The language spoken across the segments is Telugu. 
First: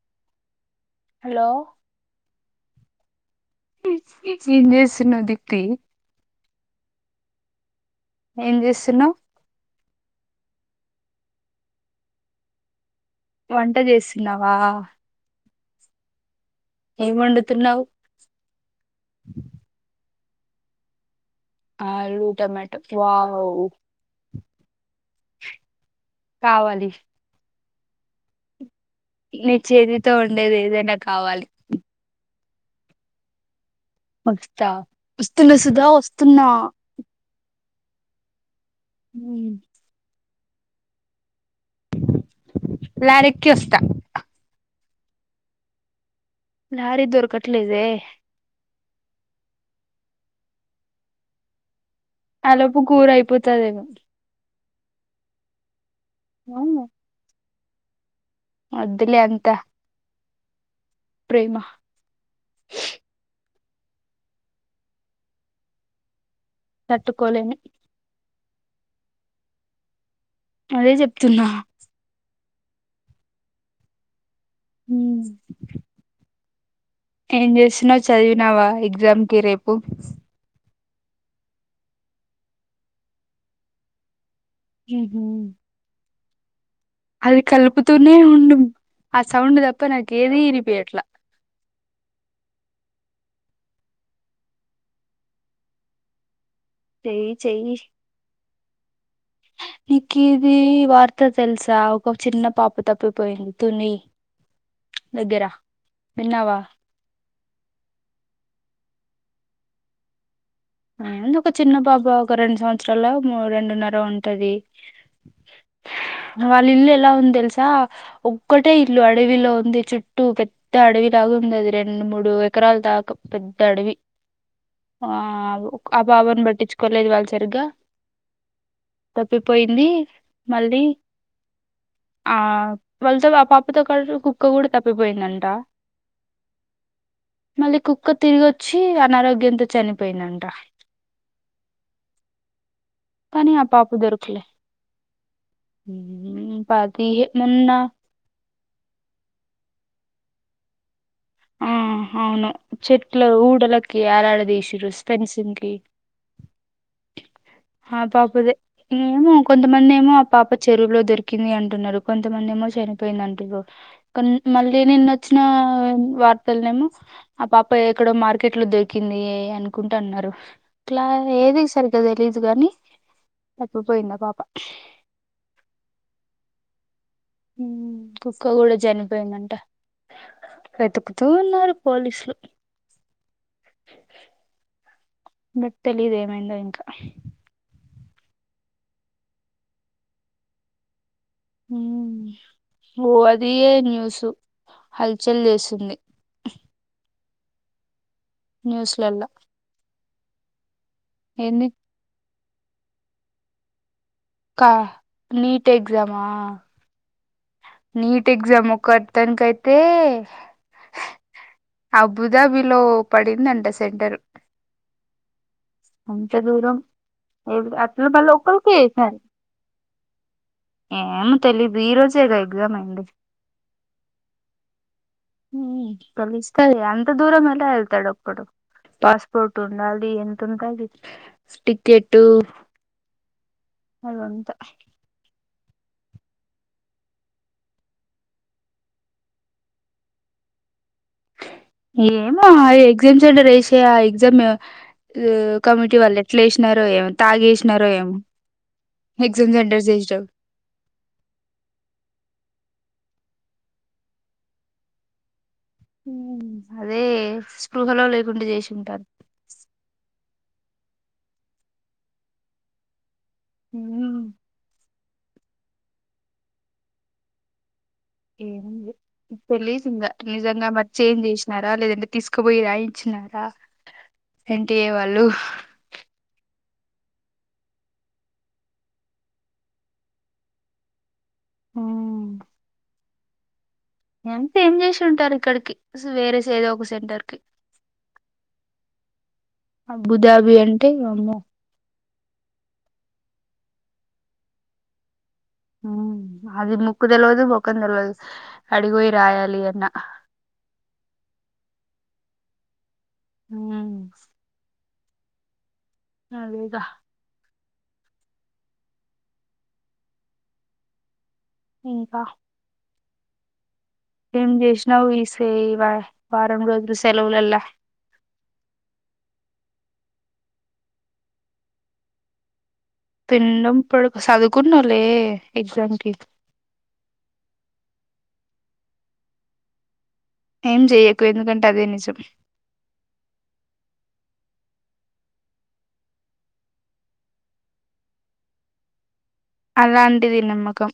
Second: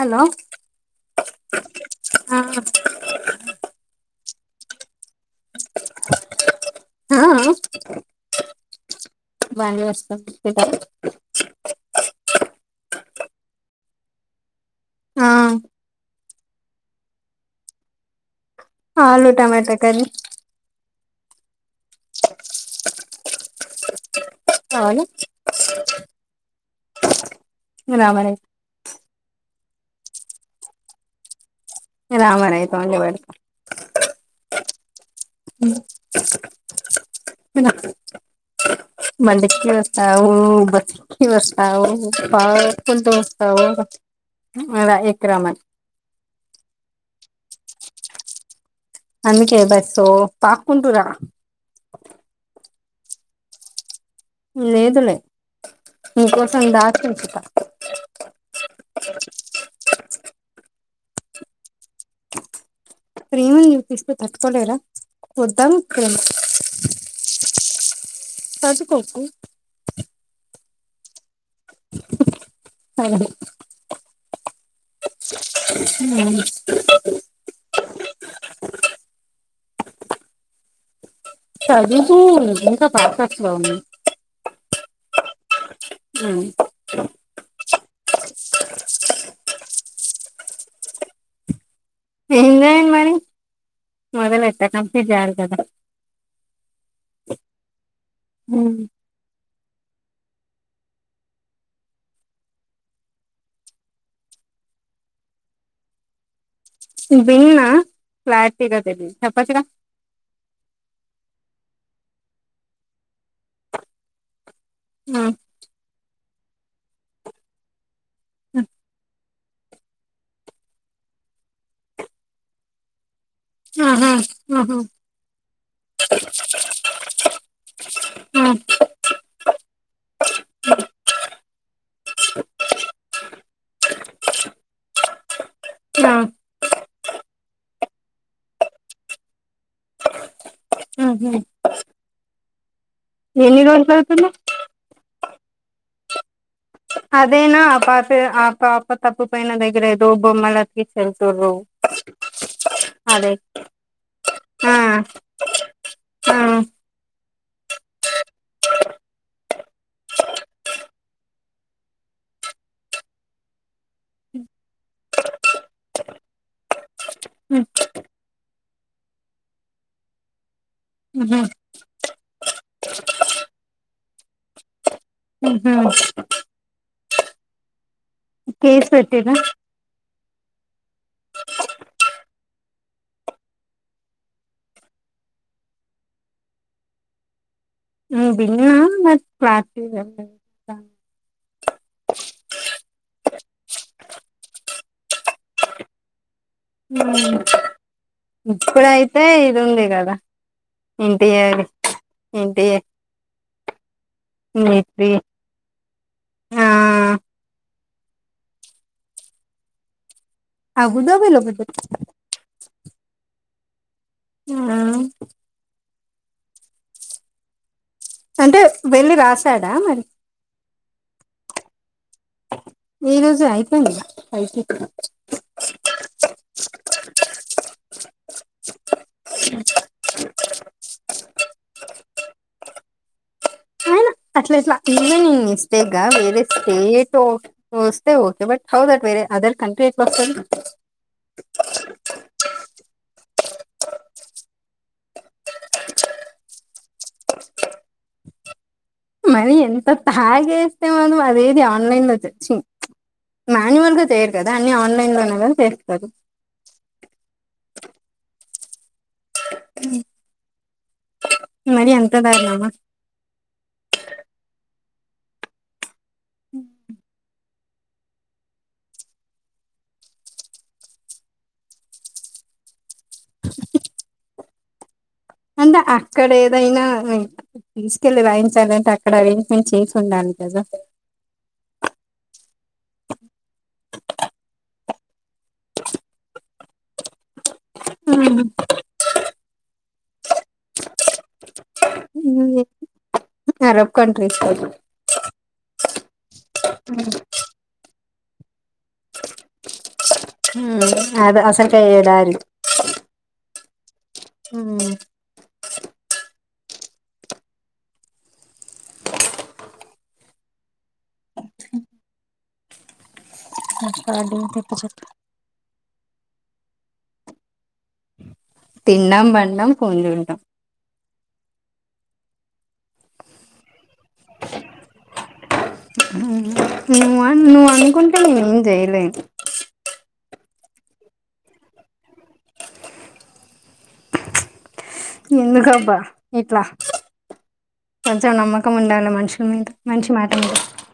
హలో హలో ఆ. ఏం చేస్తున్నావ్ దీప్తి. ఆ ఆ. ఏం చేస్తున్నావు. బగా వస్త. వంట చేస్తున్నావా. ఆ ఏం వండుతున్నావ్. ఆలు టమాటా కర్రీ. ఆలు టమాటో వావ్. అవును కావాలి ఇంగా రాబడే నీ చేేతితో వొండేది ఏదైనా కావాలి రా మరి అయితే వండిపెడతా వస్తా వస్తున్న సుధా వస్తున్నా విన బండెక్కి వస్తావో బస్ క్కి వస్తావొ పాకుంటూ లారీక్కి వస్తావో వస్తా ఉ రా ఎక్కి రా మరి నారే దొరకట్లేదే అందుకే బట్ సో పాక్కుంటూ రా లోపు కూర అయిపోతదేమో లేదులే మీకోసం దాచచ్చుంత వద్దులే అంత ప్రేమ ప్రేమని చూపిస్తూ తట్టుకోలేరా వద్దామ్ ప్రేమ తట్టుకోలేము తట్టుకోకు అదే చెప్తున్నా అహో అ ఏం చేస్తున్నావ్ చదివినావా ఎగ్జామ్కి రేపు చదువుతు ఇంకా ప్రాసెస్ లో ఉంది ఉహు ఉ అది కల్పుతూనే ఉండు ఆ సౌండ్ తప్ప నాకు ఏది వినిపియట్లా ఏం చేయను మరి మొదలెట్టినమ్ కంప్లీట్ చేయాలా కదా. చేయి చేయి ఉ నీక్ కి ఇది వార్త తెలుసా ఒక చిన్న పాప తప్పిపోయింది తుని దగ్గరా విన్నావా విన్న క్లారిటీగా తెలియదు చెప్పచ్చుగా ఆ ఎందుకు చిన్న బాబా ఒక రెండు సంవత్సరాల మూ రెండున్నర ఉంటది. నా వాల్ ఇల్లు ఎలా ఉంద్ దెలుసా ఒక్కటే ఇల్లు అ రేవిలో ఉంది, చుట్టూ పెద్ద అడవిలాగా ఉంది. అది రెండు మూడు ఎకరాల దాకా పెద్ద ఆహా, అడవి ఆహా, ఆ, ఒక్ ఆ పాబాన్ పట్టించుకోలేదద్ వాళ్ళు సరిగ్గా. తప్పిపోయింది మళ్ళీ ఆ వాలతో సో ఆ పాపతో కరు కుక్క కూడా తప్పిపోయిందంట నా మళ్ళీ కుక్క తిరిగొచ్చి అనారోగ్యంతో చనిపోయిందంట. హహు తనే ఆ పాప అవుతుంది దొరుకలే అదేనా ఆ పాపే ఆ పాప తప్పు పోయినా దగ్గరే డే బొమ్మలకి ఆ ఓహోహ్ అవును చెట్లు ఊడలకి యాలాడా ఆ, దిశిరు స్పెన్సన్కి ఆ, ఆ పాపదే ఏమో కొంతమంది ఏమో ఆ పాప చెరువులో దొరికి ఇంది అంటున్నారు. కొంతమంది ఏమో చనిపోయింది అంటురు. కన్ మళ్ళీ నిన్న వచ్చినాన్ పాతలనేమో ఆ ఉమ్, పాప ఎక్కడో మార్కెట్ లో దొరికింది అనుకుంటా అన్నారు. ఇట్లా ఉమ్, ఏది సరిగ్గా తెలీదు గానీ తప్పిపోయిందా ఆ పాప. ఉహూహ్ హుహ్ కుక్క కూడా పెట్టిరా జనిపోయిందంట వెతుకుతూ ఉన్నారు పోలీసలు బట్ తెలిదు ఏమైందో ఇంకా హు బిగుల మట్ పల్లటివ్ [inaudible] నేమో ఓ అదయే న్యూసు హల్ చేల్ జేసుంది. ఉమ్, ఇప్పుడైతే ఇది ఉంది గదా ఇంటియాగ్ ఏంది ఇంటియే కా నీట్ ఎగ్జామా నీట్ ఎగ్జామ్ ఒకర్ తనికైతే అబుదాబిలో పెద్ద అబుదాబిలో పడిందంటస్ నా అంతా దూరం ఏద్ అట్ లూబల్ అంటే ఒక్కళకే ఈ వెళ్ళి సారి రాసాడా మరి ఏమో తెలీదు ఈ రోజ్ ఏ రోజే అయిపేయిందా ఉహ్ కలుస్తది. అంత దూరం ఎలా ఏళ్తాడు ఒక్కడు. పాస్పోర్ట్ ఉండాలి, ఎంతుంటది. టికెట్టు అయిన అట్లా ఎట్లా ఇమానిస్ బేగా వేరే స్టేటో వస్తే ఓకే బట్ హౌ దట్ వేరే అదర్ కంట్రీ ఎట్లో వసది. ఏమో ఆ ఎగ్జామ్ సెంటర్ ఏశే ఆ ఎగ్జామో యో కమ్టీ వాళ్ళు ఎట్ల్ ఏష్ణరో ఏమో తాగ్ ఏష్ణరేమో మరి ఇంత తాగేస్తే మనం అదేది ఆన్లైన్ లో తెచ్చి మాన్యువల్గా చేయరు కదా అన్ని ఆన్లైన్ లోనే గాద్ హు అదే స్పృహలో లేకుండా జేష్ ఉంటారు. ఉ మరి అంతా దరునామా ఉహూహ్ ఉహుహ్ ఏంలే తెలిద్ ఇంగా నిజంగా మర్ జేశనరా. లేదంటే తీసుకుబోయి రాయించిన్ నాకా ఎన్ టీ యేవర్. అందా అక్కడెద్ ఏదైనా తీసుకెళ్ళి రాయించాలంటే అక్కడ అరేంజ్మెంట్ చేసి ఉండాలి కదా ఉ ఎంత ఏం చేసి ఉంటారు ఇక్కడి కి వేరేస ఏదో ఒక సెంటర్ కి ఉ అబుదాబి అంటే అమో అరబ్ కంట్రీస్ ఉ అది ముక్కు తెలవదు ముఖం తెలవదు అడికి పోఇ రాయాలి అన్న అది అసకె ఏదారు ఉ ఉ ఉ దా ఇంకా నీళ్లు సౌండ్ ఏం చేసినావ్ ఈసే ఇవా వారం రోజు సెలవులల తిన్నాం పండడం ఫోన్ చూడడం తిన్నాం పడుకోవడం చదువుకున్నాలే ఎగ్జామ్ కి ఉ ఏం చేయలే ఏం చెయ్యకు ఎందుకంటే అదే నిజం ఎందుకుబ్బా ఇట్లా కొంచెం నమ్మ ఉండాలి మనుషుల మీద మంచి మాట అలాంటిది మీద నమ్మకం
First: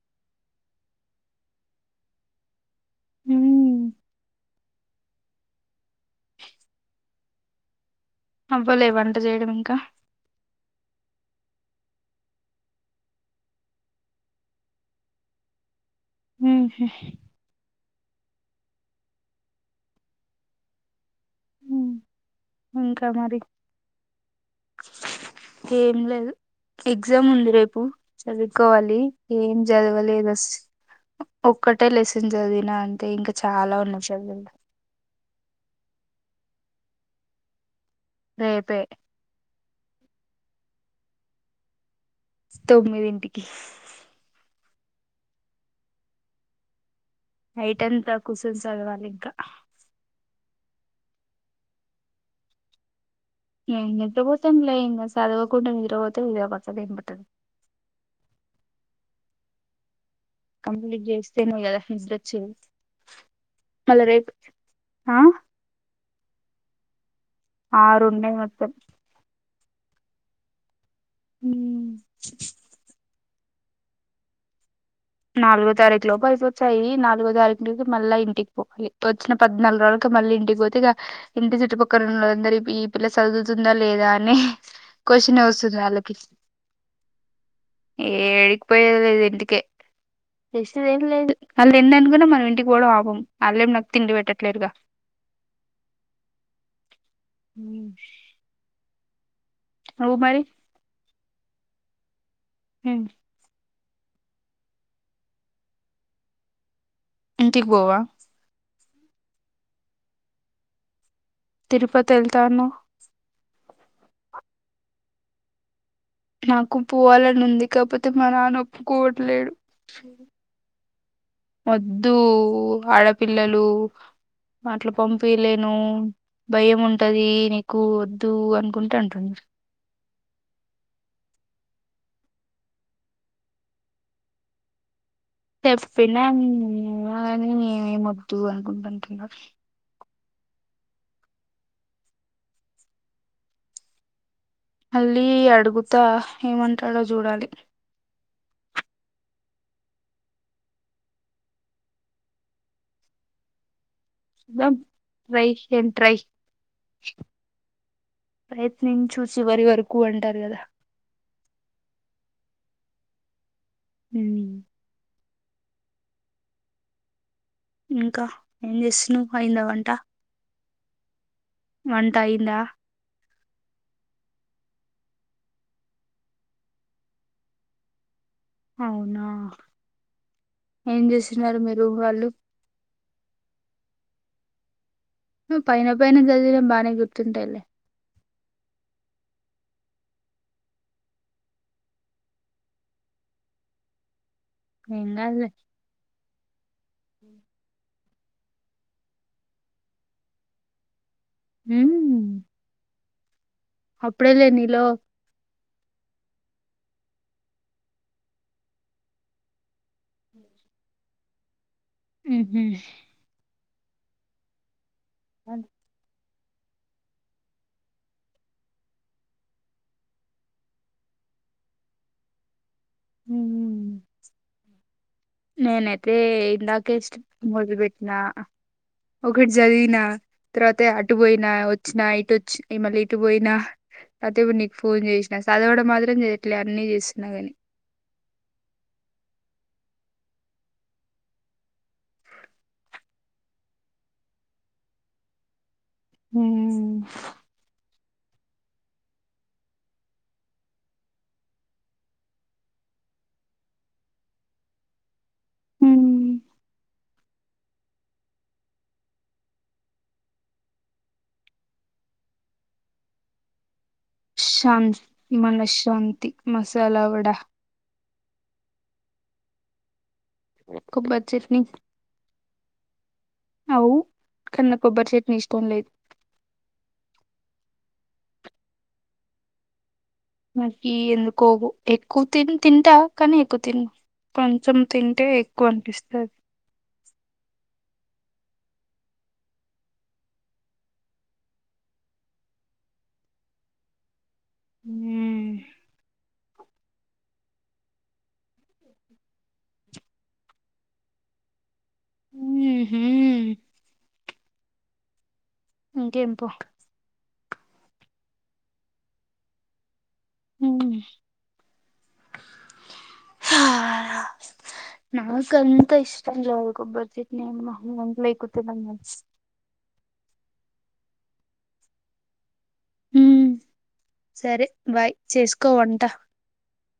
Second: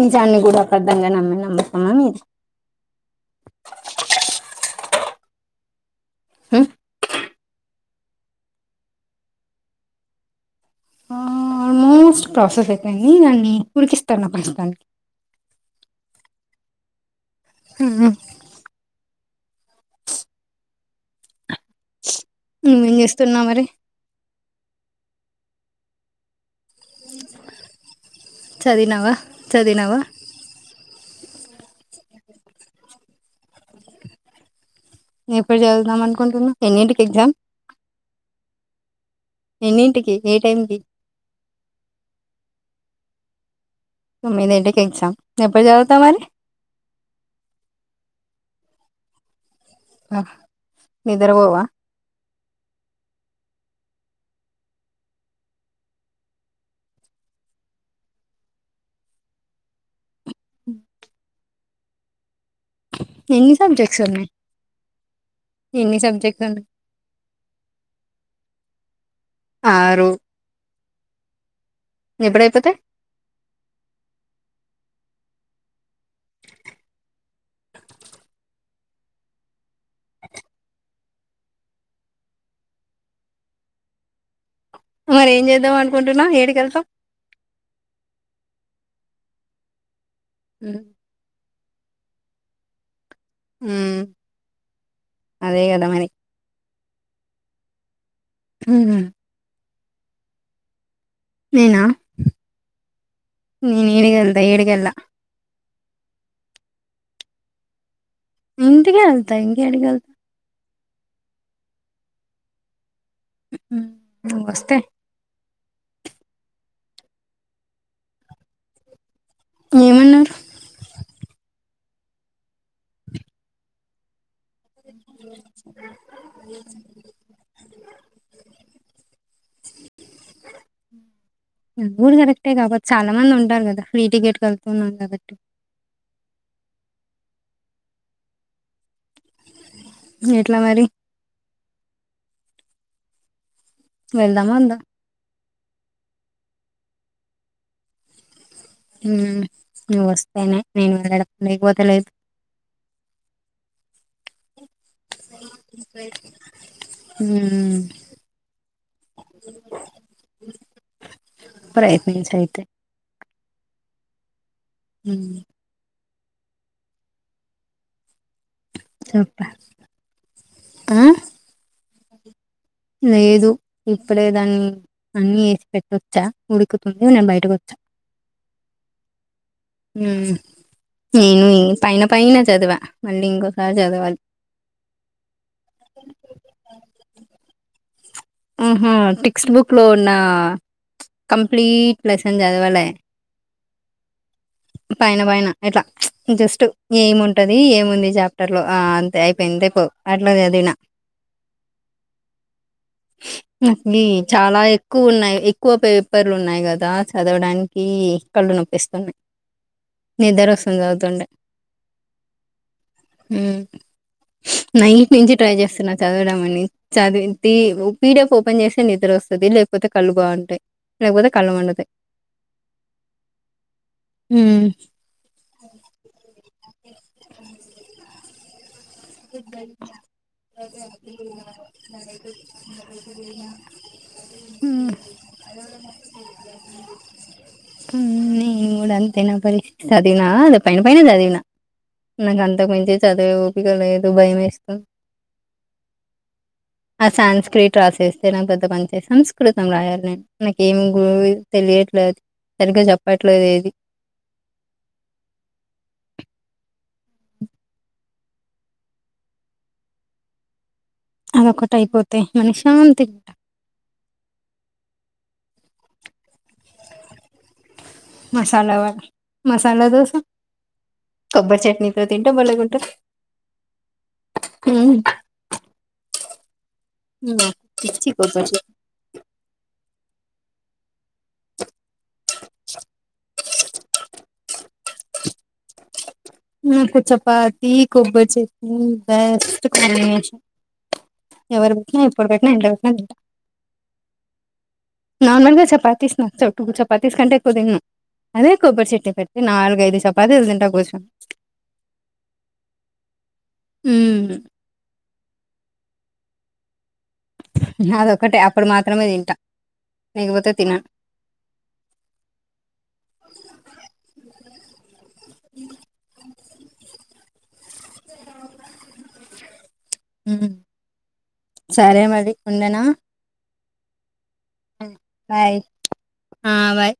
నిజాన్ని కూడా అబద్ధం నమ్మి నమ్ముతామా మీరు ఉ ఉ అవ్వలే వంట చేయడం ఇంకా మోస్ట్ ప్రాసెస్ అయితడి దనీ ఉడికిస్తున్న ప్రస్తుతానికి ఉ హు ఉ ఉమ్, నువ్వేం చేస్తున్నా మరి ఏం లేదు ఎగ్జామ్ ఉంది రేపు చదువుకోవాలి చదివినావా ఏం చదివినావా చదవలేదు ఒక్కటే లే చదివినా అంటే ఇంకా చాలా ఉన్నా చదువు ఎప్పుడు చదుద్దాం అనుకుంటున్నా ఎన్నింటికి ఎగ్జామ్ రేపు ఎన్నింటికి ఏ టైంకి తొమ్మిదింటికి తొమ్మిదింటికి ఎగ్జామ్ ఎప్పుడు చదువుతా మరి నైట్ అంతా కూర్చొని చదవాలి ఇగ రాత్రి నిద్ర పోవా నిద్రపోతాము చదవకుండా నిద్రపోదా మని రాత్రంతా ఉ హు కంప్లీట్ వస్తేనే కదా నిద్ర వచ్చేది మల్ల రేపు ఆ ఇన్ని సబ్జెక్ట్ ఆరు ఉండే మొత్తం ఆరు ఉ ఎప్పుడయిపోతే నాలుగో తారీఖు లోపు అయిపోతాయి నాలుగో తారీఖుకి మళ్ళా ఇంటికి పోవాలి వచ్చిన పద్నాలుగు రోజు మళ్ళీ ఇంటికి పోతే ఇ ఇంటి చుట్టుపక్కల ఉ అందరి ఈ పిల్ల చదువుతుందా లేదా అని మరి క్యూస్షన్ ఏ ఏం చేద్దాం వస్తది వాళ్లకి అనుకుంటున్నా ఏడికి వెళ్తాం ఉ లేదు ఇంటికే రస్ ఏం లేదు వాళ్లు ఏమనుకున్నా మనం ఇంటికి పోవడం వాళ్లు వెన్న అనుకున్న ఇంటికి పోవడం ఆపం అళ్ళేం నాకు ఉమ్, తిండి పెట్టట్లేరుగా అదే కదా మరి హ్ హ్ నువ్వు మరి నేనా ఏంటి నేను ఎదికెళ్త నేను ఏడికెళ్ళా ఇంటికి పోవా ఇంటికి వెళ్తా ఇంకా ఏడికి ఏళ్తా తిరుపతి వెళ్తా అన్నావ్ నువ్వు వస్తే నాకు పోవాలని ఉంది. కాకపోతే మా నాన్న వోప్పుకోవట్లేడు. ఏమన్నారు వద్దు ఆడపిల్లలు అట్ల పంపియాలేను భయం ఉంటది. నీకు వద్దు అనుకుంట అంటుడు ఆది కూడా కరెక్టే కాబట్టి చాలా మంది ఉంటారు. కదా ఫ్రీ టికెట్ వెళుతున్నారు. కాబట్టి చెప్పినా గాని ఏ వద్దు అనుకుంటటున్నారు. ఎట్లా మరి వెల్ మళ్ళీ అడుగుతా ఏమంటాడో చూడాలి. నువ్వు వస్తేనే నేను వెళ్ళడం లేకపోతే లేదు. చూద్దాం ట్రై కేన్ ట్రై ఉమ్, ప్రయత్నించి చూడు చివరి వరకు అంటారు. కదా ప్రయత్నించు అయితే హ్ హ్ ఇంకా ఏం జేస్తున్నావ్ అయింద వంట హ్ వంటం అయిందా లేదు ఇప్పుడే దాన్ని అన్ని ఏసి పెట్టొచ్చా ఉడుకుతుంది. నేను బయటకు వోచ్చా అవునా ఉమ్ ఏం నేను చేస్తున్నారు ఈ మీ రూమ్ పైన వాళ్ళు? పైన చదివా మళ్ళీ ఇంకోసారి చదవాలి. నువ్వు పైన పైన చదివిన బాగానే గుర్తుంటాయిలే ఉహ్ టెక్స్ట్ బుక్ లో ఉన్న కంప్లీట్ లెస్సన్ చదవాలె ఏం పైన పైన కాదులే. ఇట్లా జస్ట్ ఏం ఉంటది. ఏముంది చాప్టర్ లో ఆ అంతే అయిపోయింది. పో అట్లా చదివిన హ్ నాకు గి చాలా ఎక్కువ ఉన్నాయి. ఏ క్కువ పేపర్లు ఉన్నాయి. కదా చదవడానికి కళ్ళు నొప్పిస్తున్నాయి. నిద్ర వస్తుంది. చదువుతుండే ఉహ్ నైట్ నుంచి ట్రై చేస్తున్నా చదవడం. అని చదివింది. పీ డి ఎఫ్ ఓపెన్ చేస్తే నిద్ర వస్తది. లేకపోతే కళ్ళు బాగుంటాయి. లేకపోతే కళ్ళు మండుతాయి. హ్ హ్మ్. నేనైతే లా కే ఎస్ట్ మొదలు బెట్నా ఒకటి జాధీవినా తర్వాత అటు పోయినా వోచ్చిన ఇటు వొచ్చినా ఇగ మల్లి ఇటు పోయినా అయితే ఇప్పుడు నీకు హ్మ్. ఫోన్ చేసినా చదవడం మాత్రం చేయట్లే అన్నీ చేస్తున్నా గాని హ్ నేను కూడా అంతే నా పరిస్తితి చదవనా అది పైన పైన చదివినా నాకు అంతకు మించి చదివే ఓపికలేదు. ద్ భయం వేస్తవ్ హ్మ్. ఆ సన్స్క్రిట్ రాసేస్ తేనంగ్ పెద్ద పని చేసాం సంస్కృతం రాయాల్ నేను నాక్ ఏం గుర్ తెలియట్లేదు సరిగ్గా చెప్పట్లే ఎది హ్మ్. అ ఒకట్ అయిపోతే మనశ్శాంతి శాంత్ మనశ్శాంతి మసాలా వడ మసాలా వడ మసాలా దోస కొబ్బరి చట్నీ కబ్బర్ చట్నీతో తింటే బలేగుంటది అవు కన్ నాక్ కొబ్బర్ చట్ని ఇష్టం లేదు ఉమ్మ పిచ్చి కొబ్బర్ చట్ మకి ఎందుకో ఎక్కువ తిన్ తింటా కానీ ఎక్కువ తిం కొంచం తింటే ఎక్కువ అన్పిస్తది నాకు చపాతి కొబ్బరి చట్నీ బెస్ట్ కాంబినేషన్ ఎవరు పెట్టినా ఎప్పుడు పెట్టినా ఇట్లో పెట్టినా తింట మ్మ్. నార్మల్గా చపాతీస్ నచ్చావ్ టుగు చపాతీస్ కంటే పుదిన్ను అదే కొబ్బరి చట్ని పెట్టి నాలుగు ఐదు చపాతిస్ తింట కూచోన్ మ్మ్హూ. ఉమ్ ఇంకేం పో అదోక్కటే అప్పుడు మాత్రమే తింట మ్మ్ హా నాకంత ఇష్టం లేదు కొబ్బర్ చట్నీ అన్నా [unintelligible] ఉమ్ సరే మరి ఉండనా మ్మ్. సరే బాయ్ చేసుకో వంట ఆ బాయ్